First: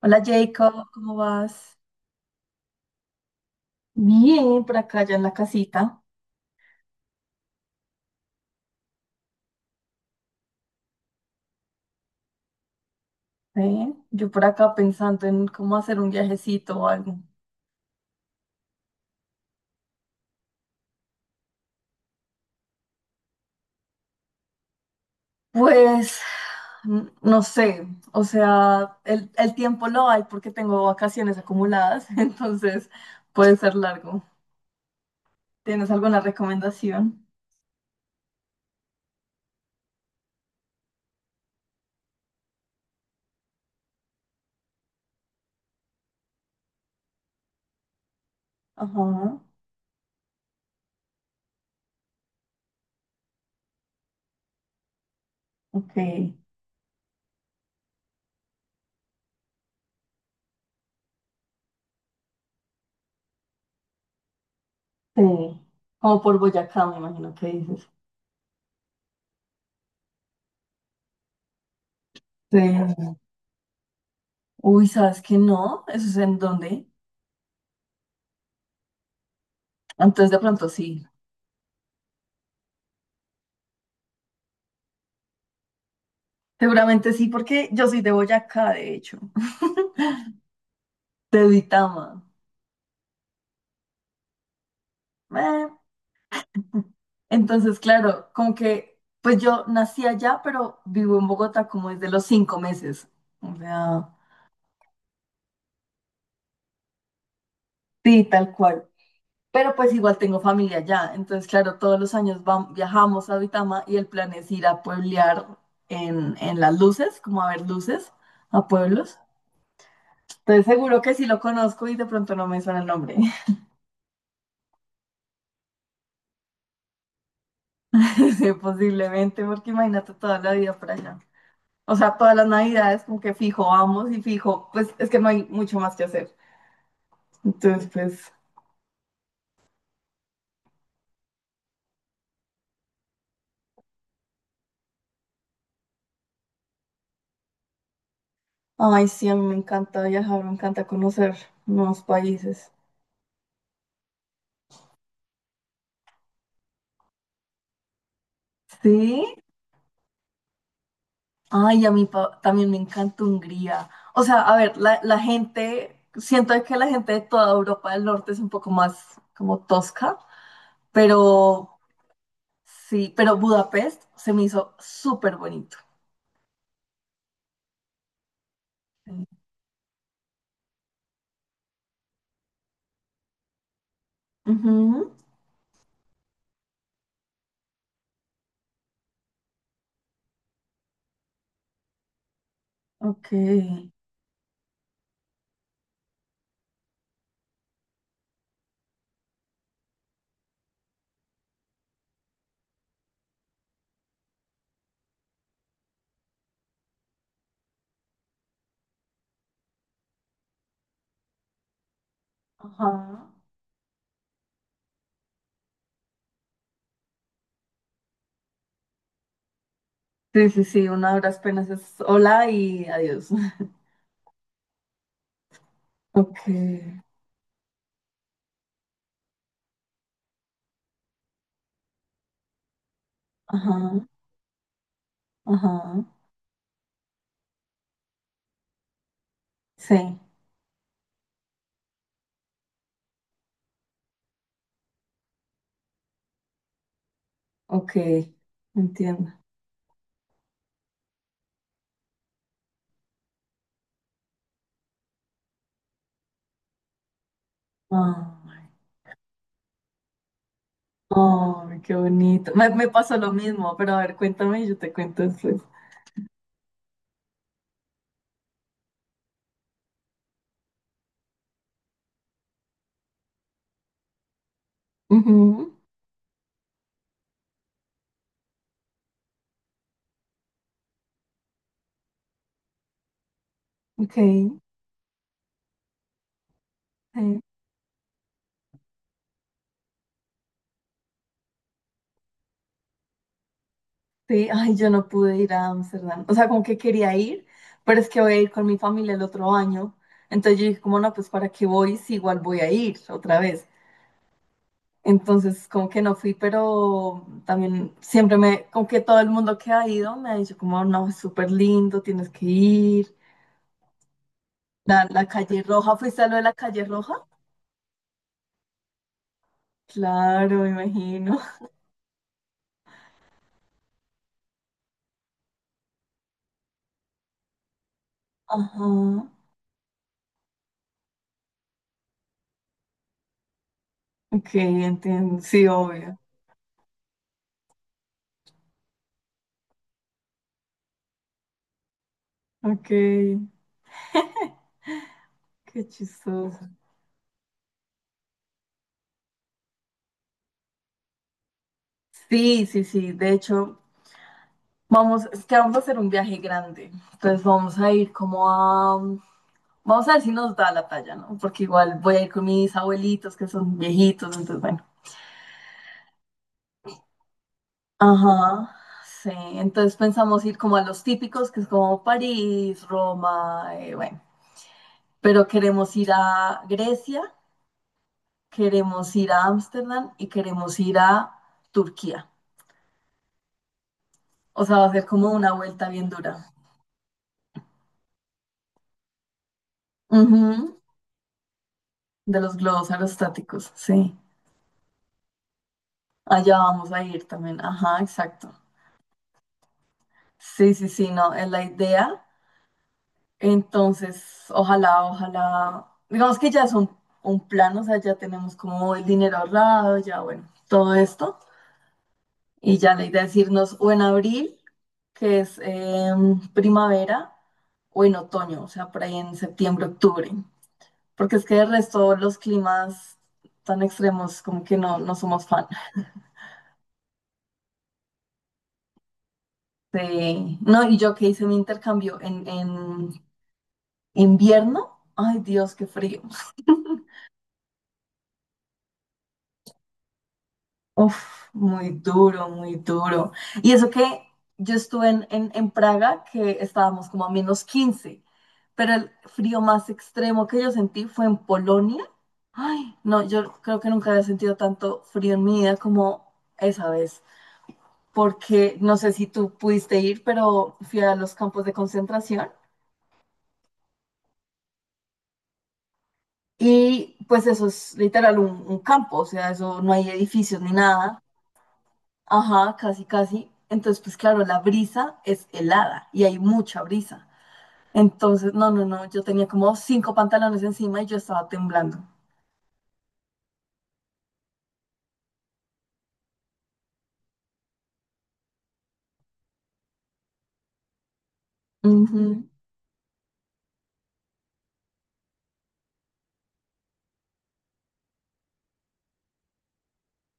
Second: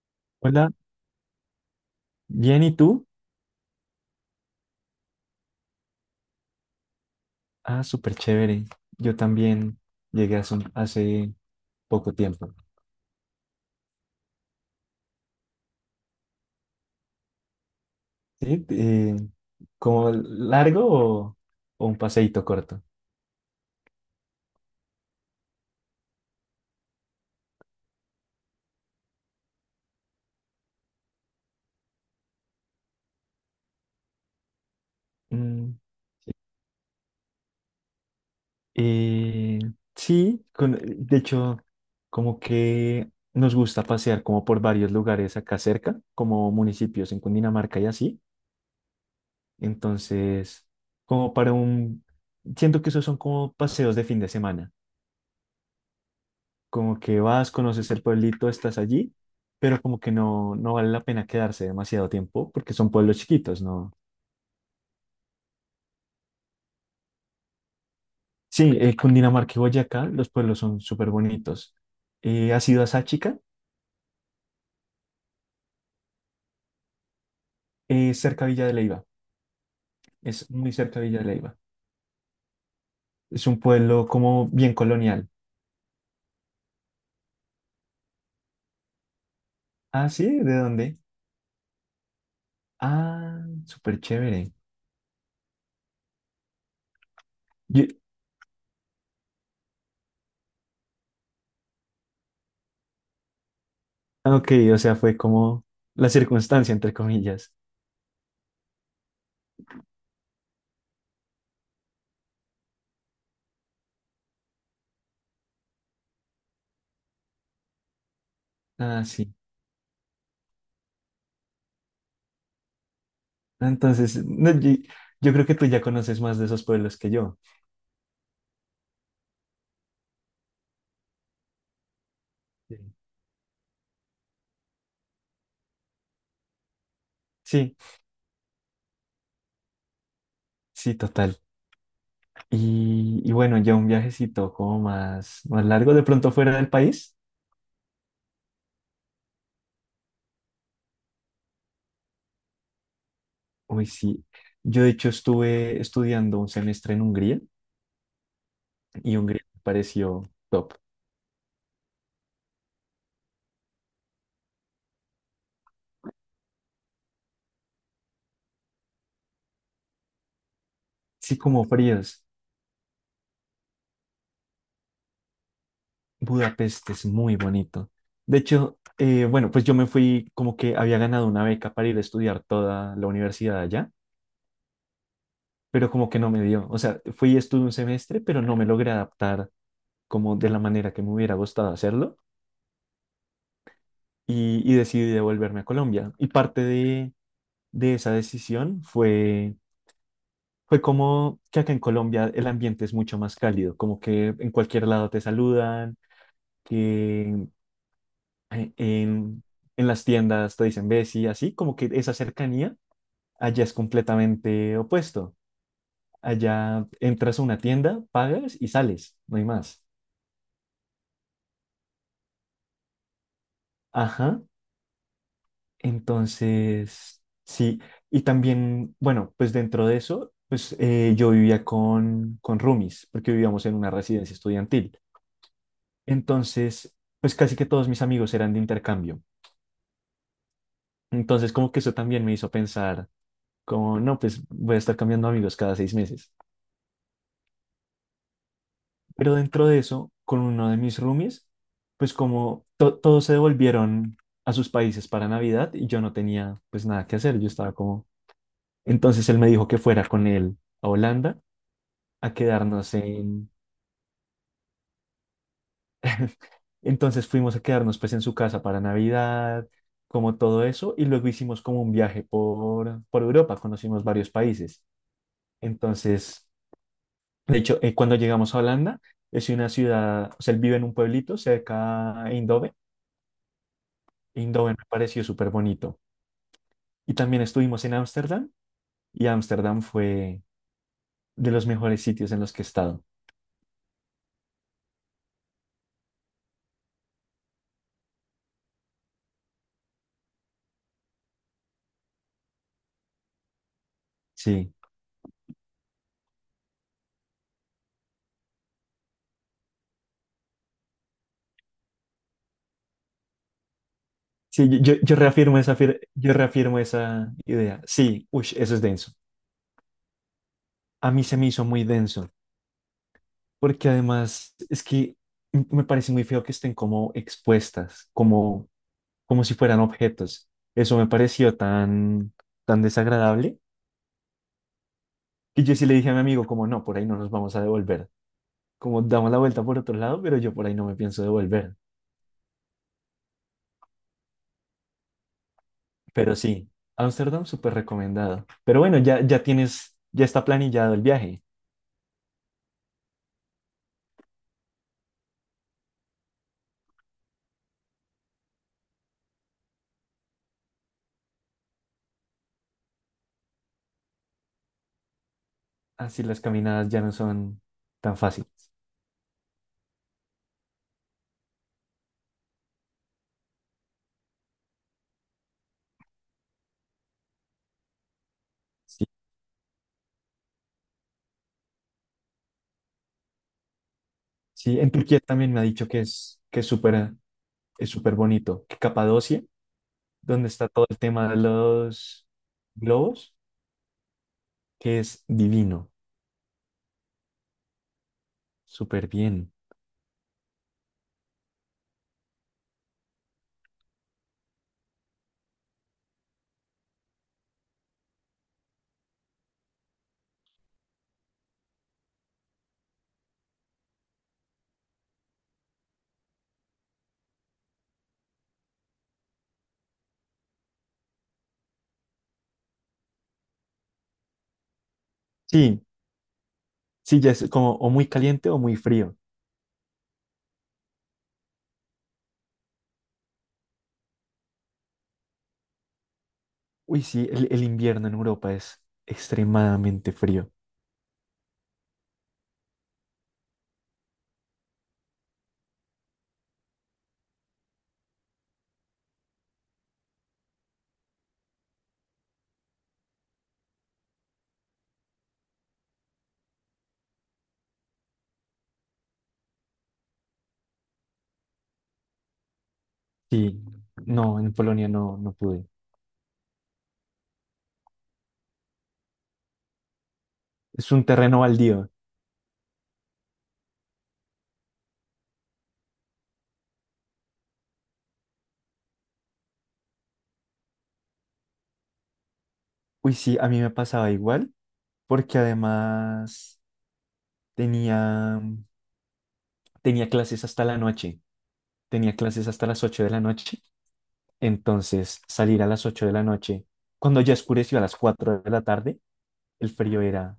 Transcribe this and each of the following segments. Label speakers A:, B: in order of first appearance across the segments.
A: Hola
B: Hola,
A: Jacob, ¿cómo vas?
B: bien, ¿y tú?
A: Bien, por acá ya en la casita.
B: Ah, súper chévere. Yo también llegué hace, hace poco tiempo.
A: ¿Eh? Yo por acá pensando en cómo hacer un viajecito o algo.
B: ¿Sí? ¿Como largo o, un paseíto corto?
A: Pues no sé, o sea, el tiempo lo hay porque tengo vacaciones acumuladas, entonces puede ser largo.
B: Mm,
A: ¿Tienes alguna recomendación?
B: eh, sí, de hecho, como que nos gusta pasear como por varios lugares acá cerca, como municipios en Cundinamarca y así.
A: Ajá,
B: Entonces, como para un... Siento que esos son como paseos de fin de semana.
A: ok.
B: Como que vas, conoces el pueblito, estás allí, pero como que no vale la pena quedarse demasiado tiempo porque son pueblos chiquitos, ¿no?
A: Sí. Como por Boyacá, me imagino que dices.
B: Sí, Cundinamarca y Boyacá, los pueblos son súper bonitos.
A: Sí.
B: ¿Has ido a Sáchica?
A: Uy, ¿sabes qué no? ¿Eso es en dónde?
B: Es cerca de Villa de Leiva,
A: Entonces de
B: es
A: pronto
B: muy cerca
A: sí.
B: de Villa de Leiva. Es un pueblo como bien colonial.
A: Seguramente sí, porque yo soy de Boyacá, de hecho,
B: Ah, sí, ¿de dónde?
A: de Duitama.
B: Ah, súper chévere.
A: Eh, Entonces,
B: Yo-
A: claro, como que, pues yo nací allá, pero vivo en Bogotá como desde los 5 meses. O sea,
B: ah, ok, o sea, fue como la circunstancia, entre comillas.
A: sí, tal cual. Pero pues igual tengo familia allá. Entonces, claro, todos los años viajamos a Duitama y el plan es ir a pueblear en las luces, como a ver luces, a
B: Ah,
A: pueblos.
B: sí.
A: Entonces, seguro que sí lo conozco y de pronto no me suena el nombre.
B: Entonces, no, yo creo que tú ya conoces más de esos pueblos que yo.
A: Posiblemente, porque imagínate toda la vida por allá. O sea, todas las
B: Sí,
A: navidades como que fijo vamos y fijo, pues es que no hay mucho más que hacer.
B: sí,
A: Entonces, pues,
B: sí, total. Y bueno, ya un viajecito como más, más largo, de pronto fuera del país.
A: ay, sí, a mí me encanta viajar, me encanta conocer nuevos países.
B: Uy, sí. Yo de hecho estuve estudiando un semestre en Hungría y
A: Sí,
B: Hungría me pareció top.
A: ay, a mí también me encanta Hungría. O sea, a ver, la gente, siento que la gente de toda Europa del Norte es un poco más como tosca,
B: Sí, como
A: pero
B: fríos.
A: sí, pero Budapest se me hizo súper bonito.
B: Budapest es muy bonito. De hecho, bueno, pues yo me fui como que había ganado una beca para ir a estudiar toda la universidad allá,
A: Ujú,
B: pero como que no me dio. O sea, fui y estuve un semestre, pero no me logré adaptar como de la manera que me hubiera gustado hacerlo.
A: ok.
B: Y decidí devolverme a Colombia. Y parte de esa decisión fue como que acá en Colombia el ambiente es mucho más cálido, como que en cualquier lado te saludan, que en en las tiendas te dicen Bessie, así como que esa cercanía
A: Ajá.
B: allá es completamente opuesto. Allá entras a una tienda, pagas y sales, no hay más.
A: Sí, sí, sí, una de las penas es hola y adiós.
B: Ajá.
A: Ok,
B: Entonces, sí, y también, bueno, pues dentro de eso, pues yo vivía con roomies, porque vivíamos en una
A: ajá,
B: residencia estudiantil.
A: ajá,
B: Entonces, pues casi que todos mis amigos eran de intercambio.
A: sí,
B: Entonces, como que eso también me hizo pensar, como, no, pues voy a estar cambiando amigos cada 6 meses.
A: ok, entiendo.
B: Pero dentro de eso, con uno de mis roomies, pues como todos se devolvieron a sus países para Navidad y yo no tenía pues nada que hacer, yo estaba como...
A: Ay,
B: Entonces él me dijo que fuera con él a Holanda
A: ay, qué
B: a
A: bonito. Me
B: quedarnos
A: pasó lo
B: en...
A: mismo, pero a ver, cuéntame y yo te cuento después.
B: Entonces fuimos a quedarnos pues en su casa para Navidad, como todo eso, y luego hicimos como un viaje por Europa, conocimos varios países.
A: Ujú,
B: Entonces, de hecho, cuando llegamos a Holanda, es una ciudad, o sea, él vive en un pueblito cerca a Eindhoven.
A: ok, sí,
B: Eindhoven me pareció súper bonito. Y también estuvimos en Ámsterdam, y Ámsterdam fue de los mejores sitios en los que he estado.
A: sí, ay, yo no pude ir a Ámsterdam. O sea, como que quería ir, pero es que voy a ir con mi familia el otro año. Entonces yo dije, como no, pues para qué voy si igual voy a ir otra vez.
B: Sí,
A: Entonces, como que no fui, pero también siempre me, como que todo el mundo que ha ido me ha dicho como, no, es súper lindo, tienes que ir.
B: sí, yo, yo
A: La,
B: yo
A: la
B: reafirmo
A: calle
B: esa,
A: roja, ¿fuiste a
B: yo
A: lo de la
B: reafirmo
A: calle roja?
B: esa idea. Sí, uy, eso es denso.
A: Claro, me
B: A mí se
A: imagino.
B: me hizo muy denso, porque además es que me parece muy feo que estén como expuestas, como,
A: Ajá.
B: como si fueran objetos. Eso me pareció tan desagradable
A: Ok, entiendo.
B: que
A: Sí,
B: yo sí le dije a
A: obvio.
B: mi amigo como, no, por ahí no nos vamos a devolver. Como damos la vuelta por otro lado, pero yo por ahí no me pienso devolver.
A: Ok, qué
B: Pero
A: chistoso.
B: sí, Ámsterdam súper recomendado. Pero bueno, ya tienes, ya está planillado el viaje.
A: Sí, sí, sí. De hecho, vamos, es que vamos a hacer un viaje grande. Entonces vamos a ir como a... Vamos a ver si nos da la talla, ¿no? Porque igual voy a ir con mis abuelitos que son viejitos, entonces bueno.
B: Así las caminadas ya no son tan fáciles.
A: Ajá, sí. Entonces pensamos ir como a los típicos, que es como París, Roma, bueno. Pero queremos ir a Grecia,
B: Sí,
A: queremos ir a Ámsterdam y queremos ir a Turquía. O
B: sí,
A: sea, va
B: en
A: a ser
B: Turquía
A: como una
B: también me ha dicho
A: vuelta bien dura.
B: que es súper bonito. Que Capadocia, donde está
A: Ujú,
B: todo el tema de los
A: de los globos
B: globos,
A: aerostáticos, sí.
B: que es divino,
A: Allá vamos a ir también. Ajá, exacto.
B: súper bien.
A: Sí, sí, sí, no, es la idea. Entonces, ojalá, ojalá, digamos que ya es un plan, o sea, ya tenemos como el dinero ahorrado, ya bueno, todo esto. Y ya la idea es irnos o en abril, que es primavera, o en otoño, o sea, por ahí en septiembre, octubre. Porque es que de resto los climas tan extremos como que no, no somos fan.
B: Sí, sí, ya es como o muy caliente o muy frío.
A: Sí. No, y yo que hice mi intercambio en invierno, ay Dios, qué frío.
B: Uy, sí, el invierno en Europa es extremadamente frío.
A: Uf, muy duro, muy duro. Y eso que yo estuve en Praga, que estábamos como a -15, pero el frío más extremo que yo sentí fue en Polonia. Ay, no, yo creo que nunca había sentido tanto frío en mi vida como esa vez, porque no sé si tú pudiste ir, pero fui a los campos de concentración.
B: Sí, no, en Polonia no pude.
A: Y pues eso es literal un campo, o sea, eso no hay edificios ni
B: Es un
A: nada.
B: terreno baldío.
A: Ajá, casi, casi. Entonces, pues claro, la brisa es helada y hay mucha brisa. Entonces, no, no, no, yo tenía como cinco pantalones encima y yo estaba temblando.
B: Uy, sí, a mí me pasaba igual, porque además tenía, tenía clases hasta la noche. Tenía
A: Ujú,
B: clases hasta las 8 de la noche. Entonces, salir a las 8 de la noche, cuando ya oscureció a las 4 de la tarde, el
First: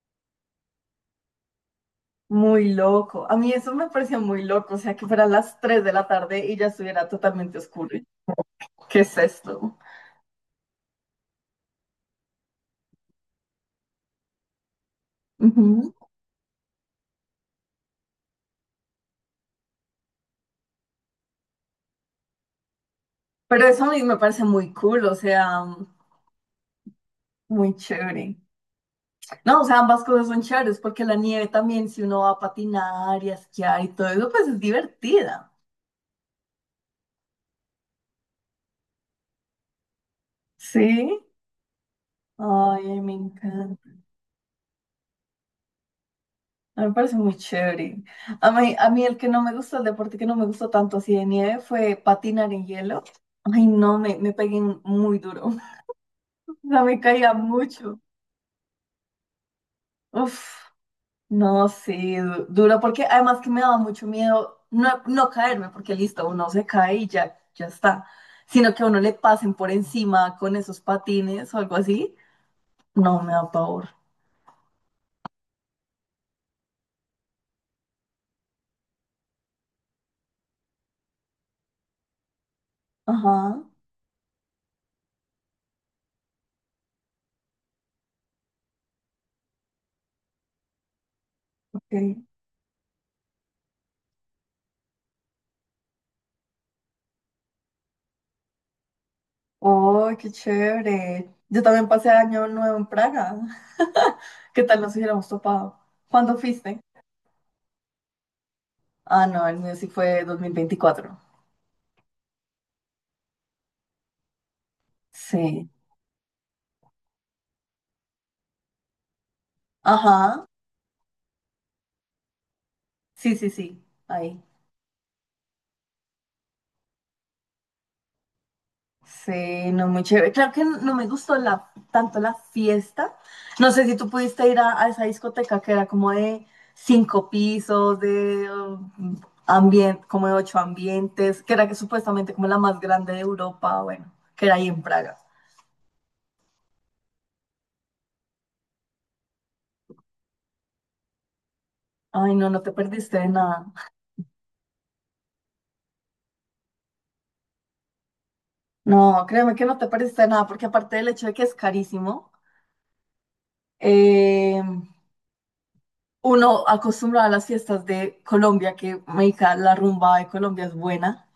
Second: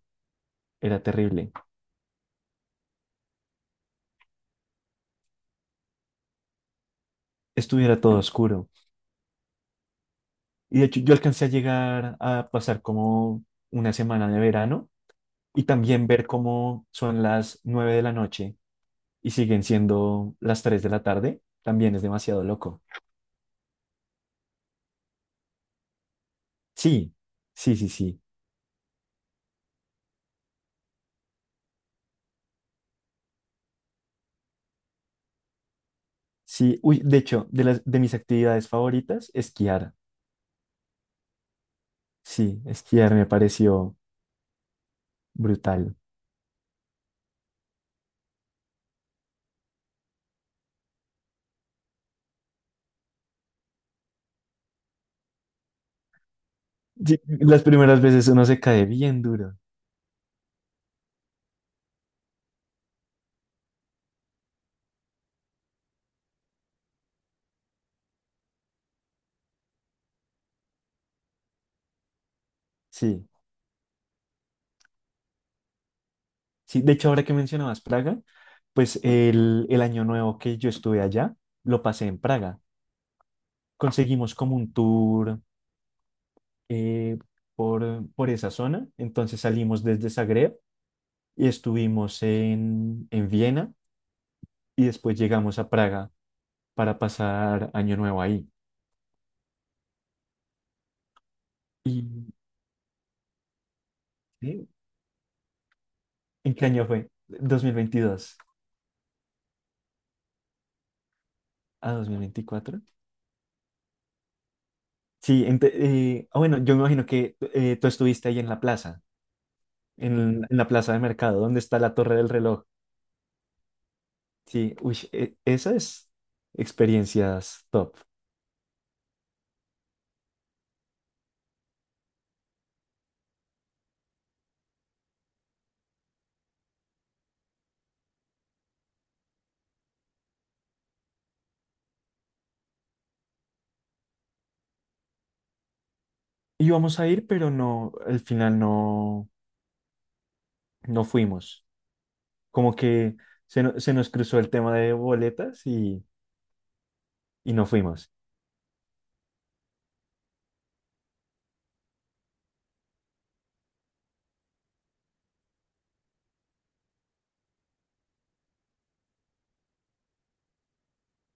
B: era terrible.
A: muy loco. A mí eso me parecía muy loco, o sea, que fueran las 3 de la tarde y ya estuviera totalmente oscuro.
B: Estuviera todo oscuro.
A: ¿Qué es esto?
B: Y de hecho, yo alcancé a llegar a pasar como una semana de verano y
A: Ujú.
B: también ver cómo son las 9 de la noche y siguen siendo las 3 de la tarde, también es demasiado loco.
A: Pero eso a mí me parece muy cool, o sea,
B: Sí,
A: muy
B: sí, sí, sí.
A: chévere. No, o sea, ambas cosas son chéveres porque la nieve también, si uno va a patinar y a esquiar y todo eso, pues es divertida.
B: Sí, uy, de hecho, de las de mis actividades favoritas, esquiar.
A: Sí.
B: Sí,
A: Ay, me
B: esquiar me
A: encanta.
B: pareció brutal.
A: A mí me parece muy chévere. A mí el que no me gusta, el deporte que no me gustó tanto así de nieve fue patinar en hielo. Ay, no, me pegué muy duro. O sea, me
B: Sí,
A: caía
B: las primeras
A: mucho.
B: veces uno se cae bien duro.
A: Uf, no, sí, duro, porque además que me daba mucho miedo no, no caerme, porque listo, uno se cae y ya, ya está. Sino que a uno le pasen por encima con esos patines o algo así. No,
B: Sí,
A: me da pavor.
B: sí. De hecho, ahora que mencionabas Praga, pues el año nuevo que yo estuve allá, lo pasé en Praga.
A: Ajá,
B: Conseguimos como un tour eh, por esa zona. Entonces salimos desde Zagreb y
A: ok.
B: estuvimos en Viena y después llegamos a Praga para pasar año nuevo ahí.
A: Oh, qué chévere. Yo también
B: ¿Y
A: pasé año nuevo en Praga. ¿Qué
B: sí,
A: tal nos hubiéramos topado? ¿Cuándo
B: en qué
A: fuiste?
B: año fue? 2022
A: Ah, no, el mío sí fue 2024.
B: a 2024. Sí,
A: Sí.
B: bueno, yo me imagino que tú estuviste ahí en la plaza,
A: Ajá.
B: en la plaza de mercado, donde está la torre del reloj.
A: Sí, sí, sí. Ahí.
B: Sí, uy, esa es experiencias top.
A: Sí, no, muy chévere. Claro que no me gustó la, tanto la fiesta. No sé si tú pudiste ir a esa discoteca que era como de cinco pisos, de como de ocho ambientes, que era que supuestamente como la más grande de Europa, bueno, que era ahí en Praga.
B: Íbamos a ir, pero no, al final no, no fuimos.
A: Ay, no, no te
B: Como que
A: perdiste de
B: se,
A: nada.
B: no- se nos cruzó el tema de y no fuimos.
A: No, créeme que no te perdiste de nada, porque aparte del hecho de que es carísimo, eh, uno acostumbrado a las fiestas de Colombia, que marica, la rumba de Colombia es buena.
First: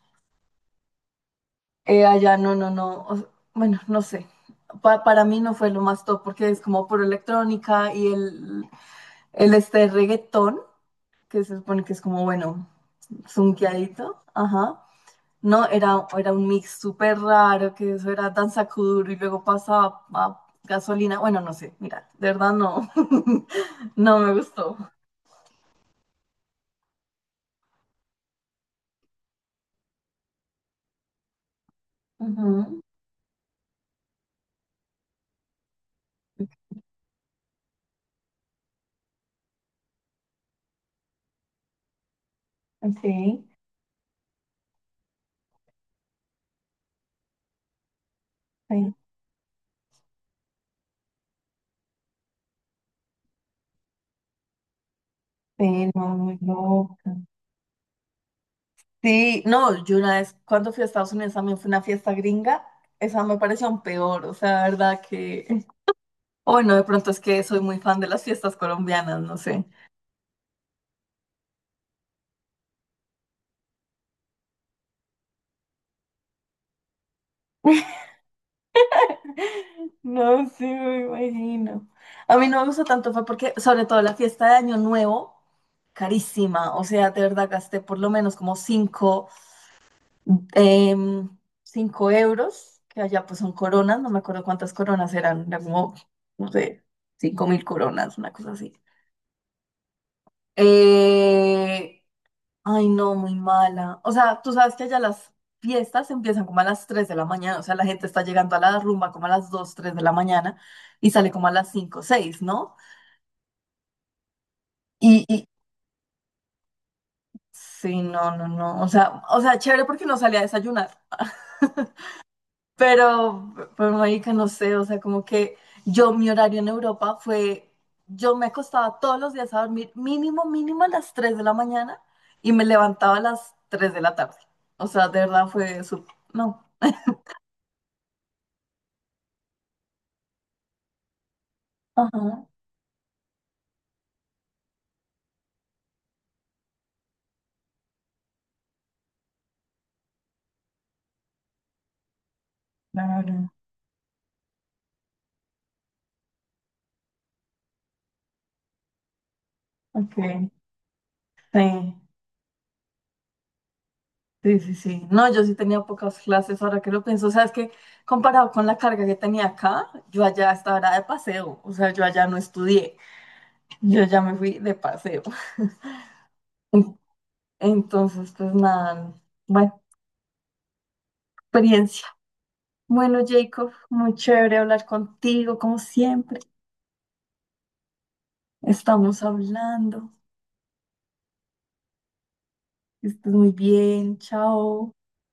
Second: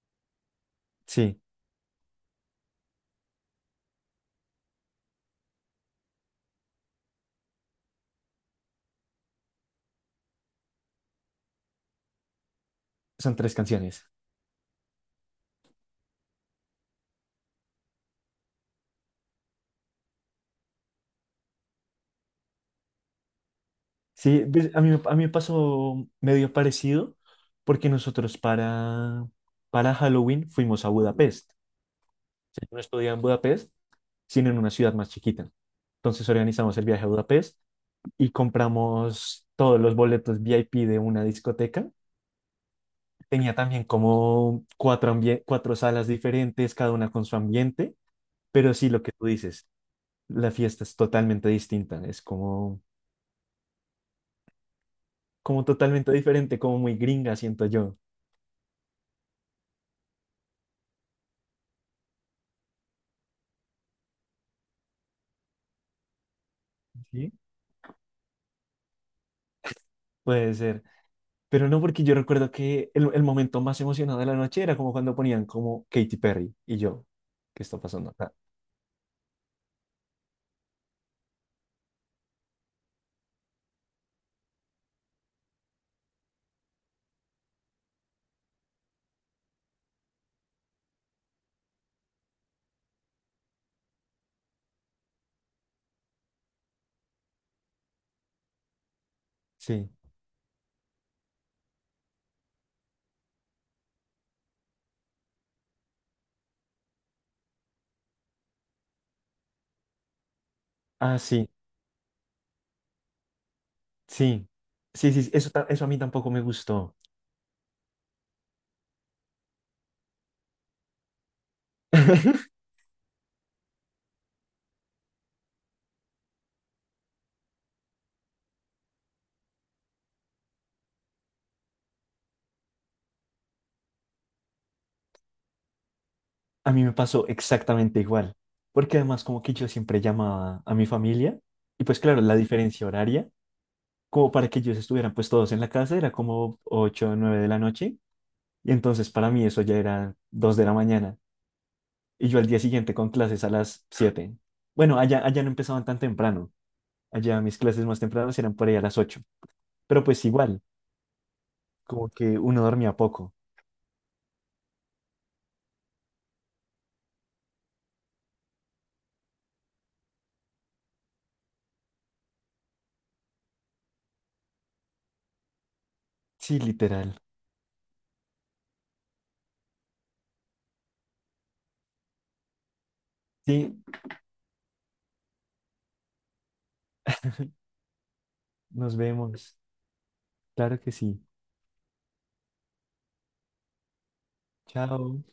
B: Sí,
A: Allá no, no, no. Bueno, no sé. Para mí no fue lo más top, porque es como por electrónica y el este reggaetón, que se supone que es como, bueno,
B: son tres canciones.
A: zunqueadito. Ajá. No, era un mix súper raro, que eso era danza kuduro y luego pasaba a gasolina. Bueno, no sé, mira, de verdad no, no me
B: Sí, pues,
A: gustó.
B: a mí me pasó medio parecido, porque nosotros para Halloween fuimos a Budapest. Yo no
A: Ujú,
B: estudiaba en Budapest sino en una ciudad más chiquita. Entonces organizamos el viaje a Budapest y compramos todos los boletos VIP de una discoteca.
A: ok,
B: Tenía también como cuatro, cuatro salas diferentes, cada una con su ambiente, pero sí
A: ay,
B: lo que tú dices, la fiesta es totalmente distinta, es como, como
A: sí, no,
B: totalmente
A: muy
B: diferente, como muy
A: loca.
B: gringa, siento yo.
A: Sí, no, yo una vez cuando fui a Estados Unidos también fue una fiesta gringa, esa me pareció aún peor, o sea, la verdad que, o bueno, de pronto es
B: ¿Sí?
A: que soy muy fan de las fiestas colombianas, no sé.
B: Puede ser, pero no porque yo recuerdo que el momento más emocionado de la noche era como cuando ponían como Katy Perry y yo, ¿qué está pasando acá?
A: No, sí, me imagino. A mí no me gustó tanto, fue porque, sobre todo la fiesta de Año Nuevo, carísima. O sea, de verdad gasté por lo menos como cinco em, cinco euros, que allá pues son coronas, no me acuerdo cuántas coronas eran, eran como, no sé, 5.000 coronas, una cosa así.
B: Sí.
A: Eh, Ay, no, muy mala. O sea, tú sabes que allá las fiestas empiezan como a las 3 de la mañana. O sea, la gente está llegando a la rumba como a las 2, 3 de la mañana y
B: Ah,
A: sale como
B: sí.
A: a las cinco, seis, ¿no?
B: Sí, sí,
A: Y,
B: sí,
A: y
B: eso a mí tampoco me gustó.
A: sí, no, no, no. O sea, chévere porque no salía a desayunar. Pero marica, no sé, o sea, como que yo, mi horario en Europa fue, yo me acostaba todos los días a dormir mínimo, mínimo a las 3 de la mañana y me levantaba a las 3 de la tarde. O sea, de verdad fue su, no,
B: A mí me pasó exactamente igual, porque además como que yo siempre llamaba a mi familia y pues claro, la
A: ajá,
B: diferencia horaria, como para que ellos estuvieran pues todos en la casa, era como 8 o 9 de la noche y entonces para mí eso ya era 2 de la mañana y yo al día siguiente con clases a
A: claro,
B: las 7. Bueno, allá no empezaban tan temprano, allá mis clases más tempranas eran por ahí a las 8. Pero
A: ok.
B: pues igual,
A: Sí,
B: como que uno dormía poco.
A: sí, sí, sí. No, yo sí tenía pocas clases, ahora que lo pienso. O sea, es que comparado con la carga que tenía acá, yo allá estaba era de paseo. O sea, yo allá no estudié. Yo ya me fui de paseo.
B: Sí,
A: En-
B: literal.
A: Entonces, pues nada, buena experiencia. Bueno, Jacob,
B: Sí,
A: muy chévere hablar contigo, como siempre.
B: nos
A: Estamos
B: vemos.
A: hablando.
B: Claro que sí.
A: Que estés muy bien, chao.
B: Chao.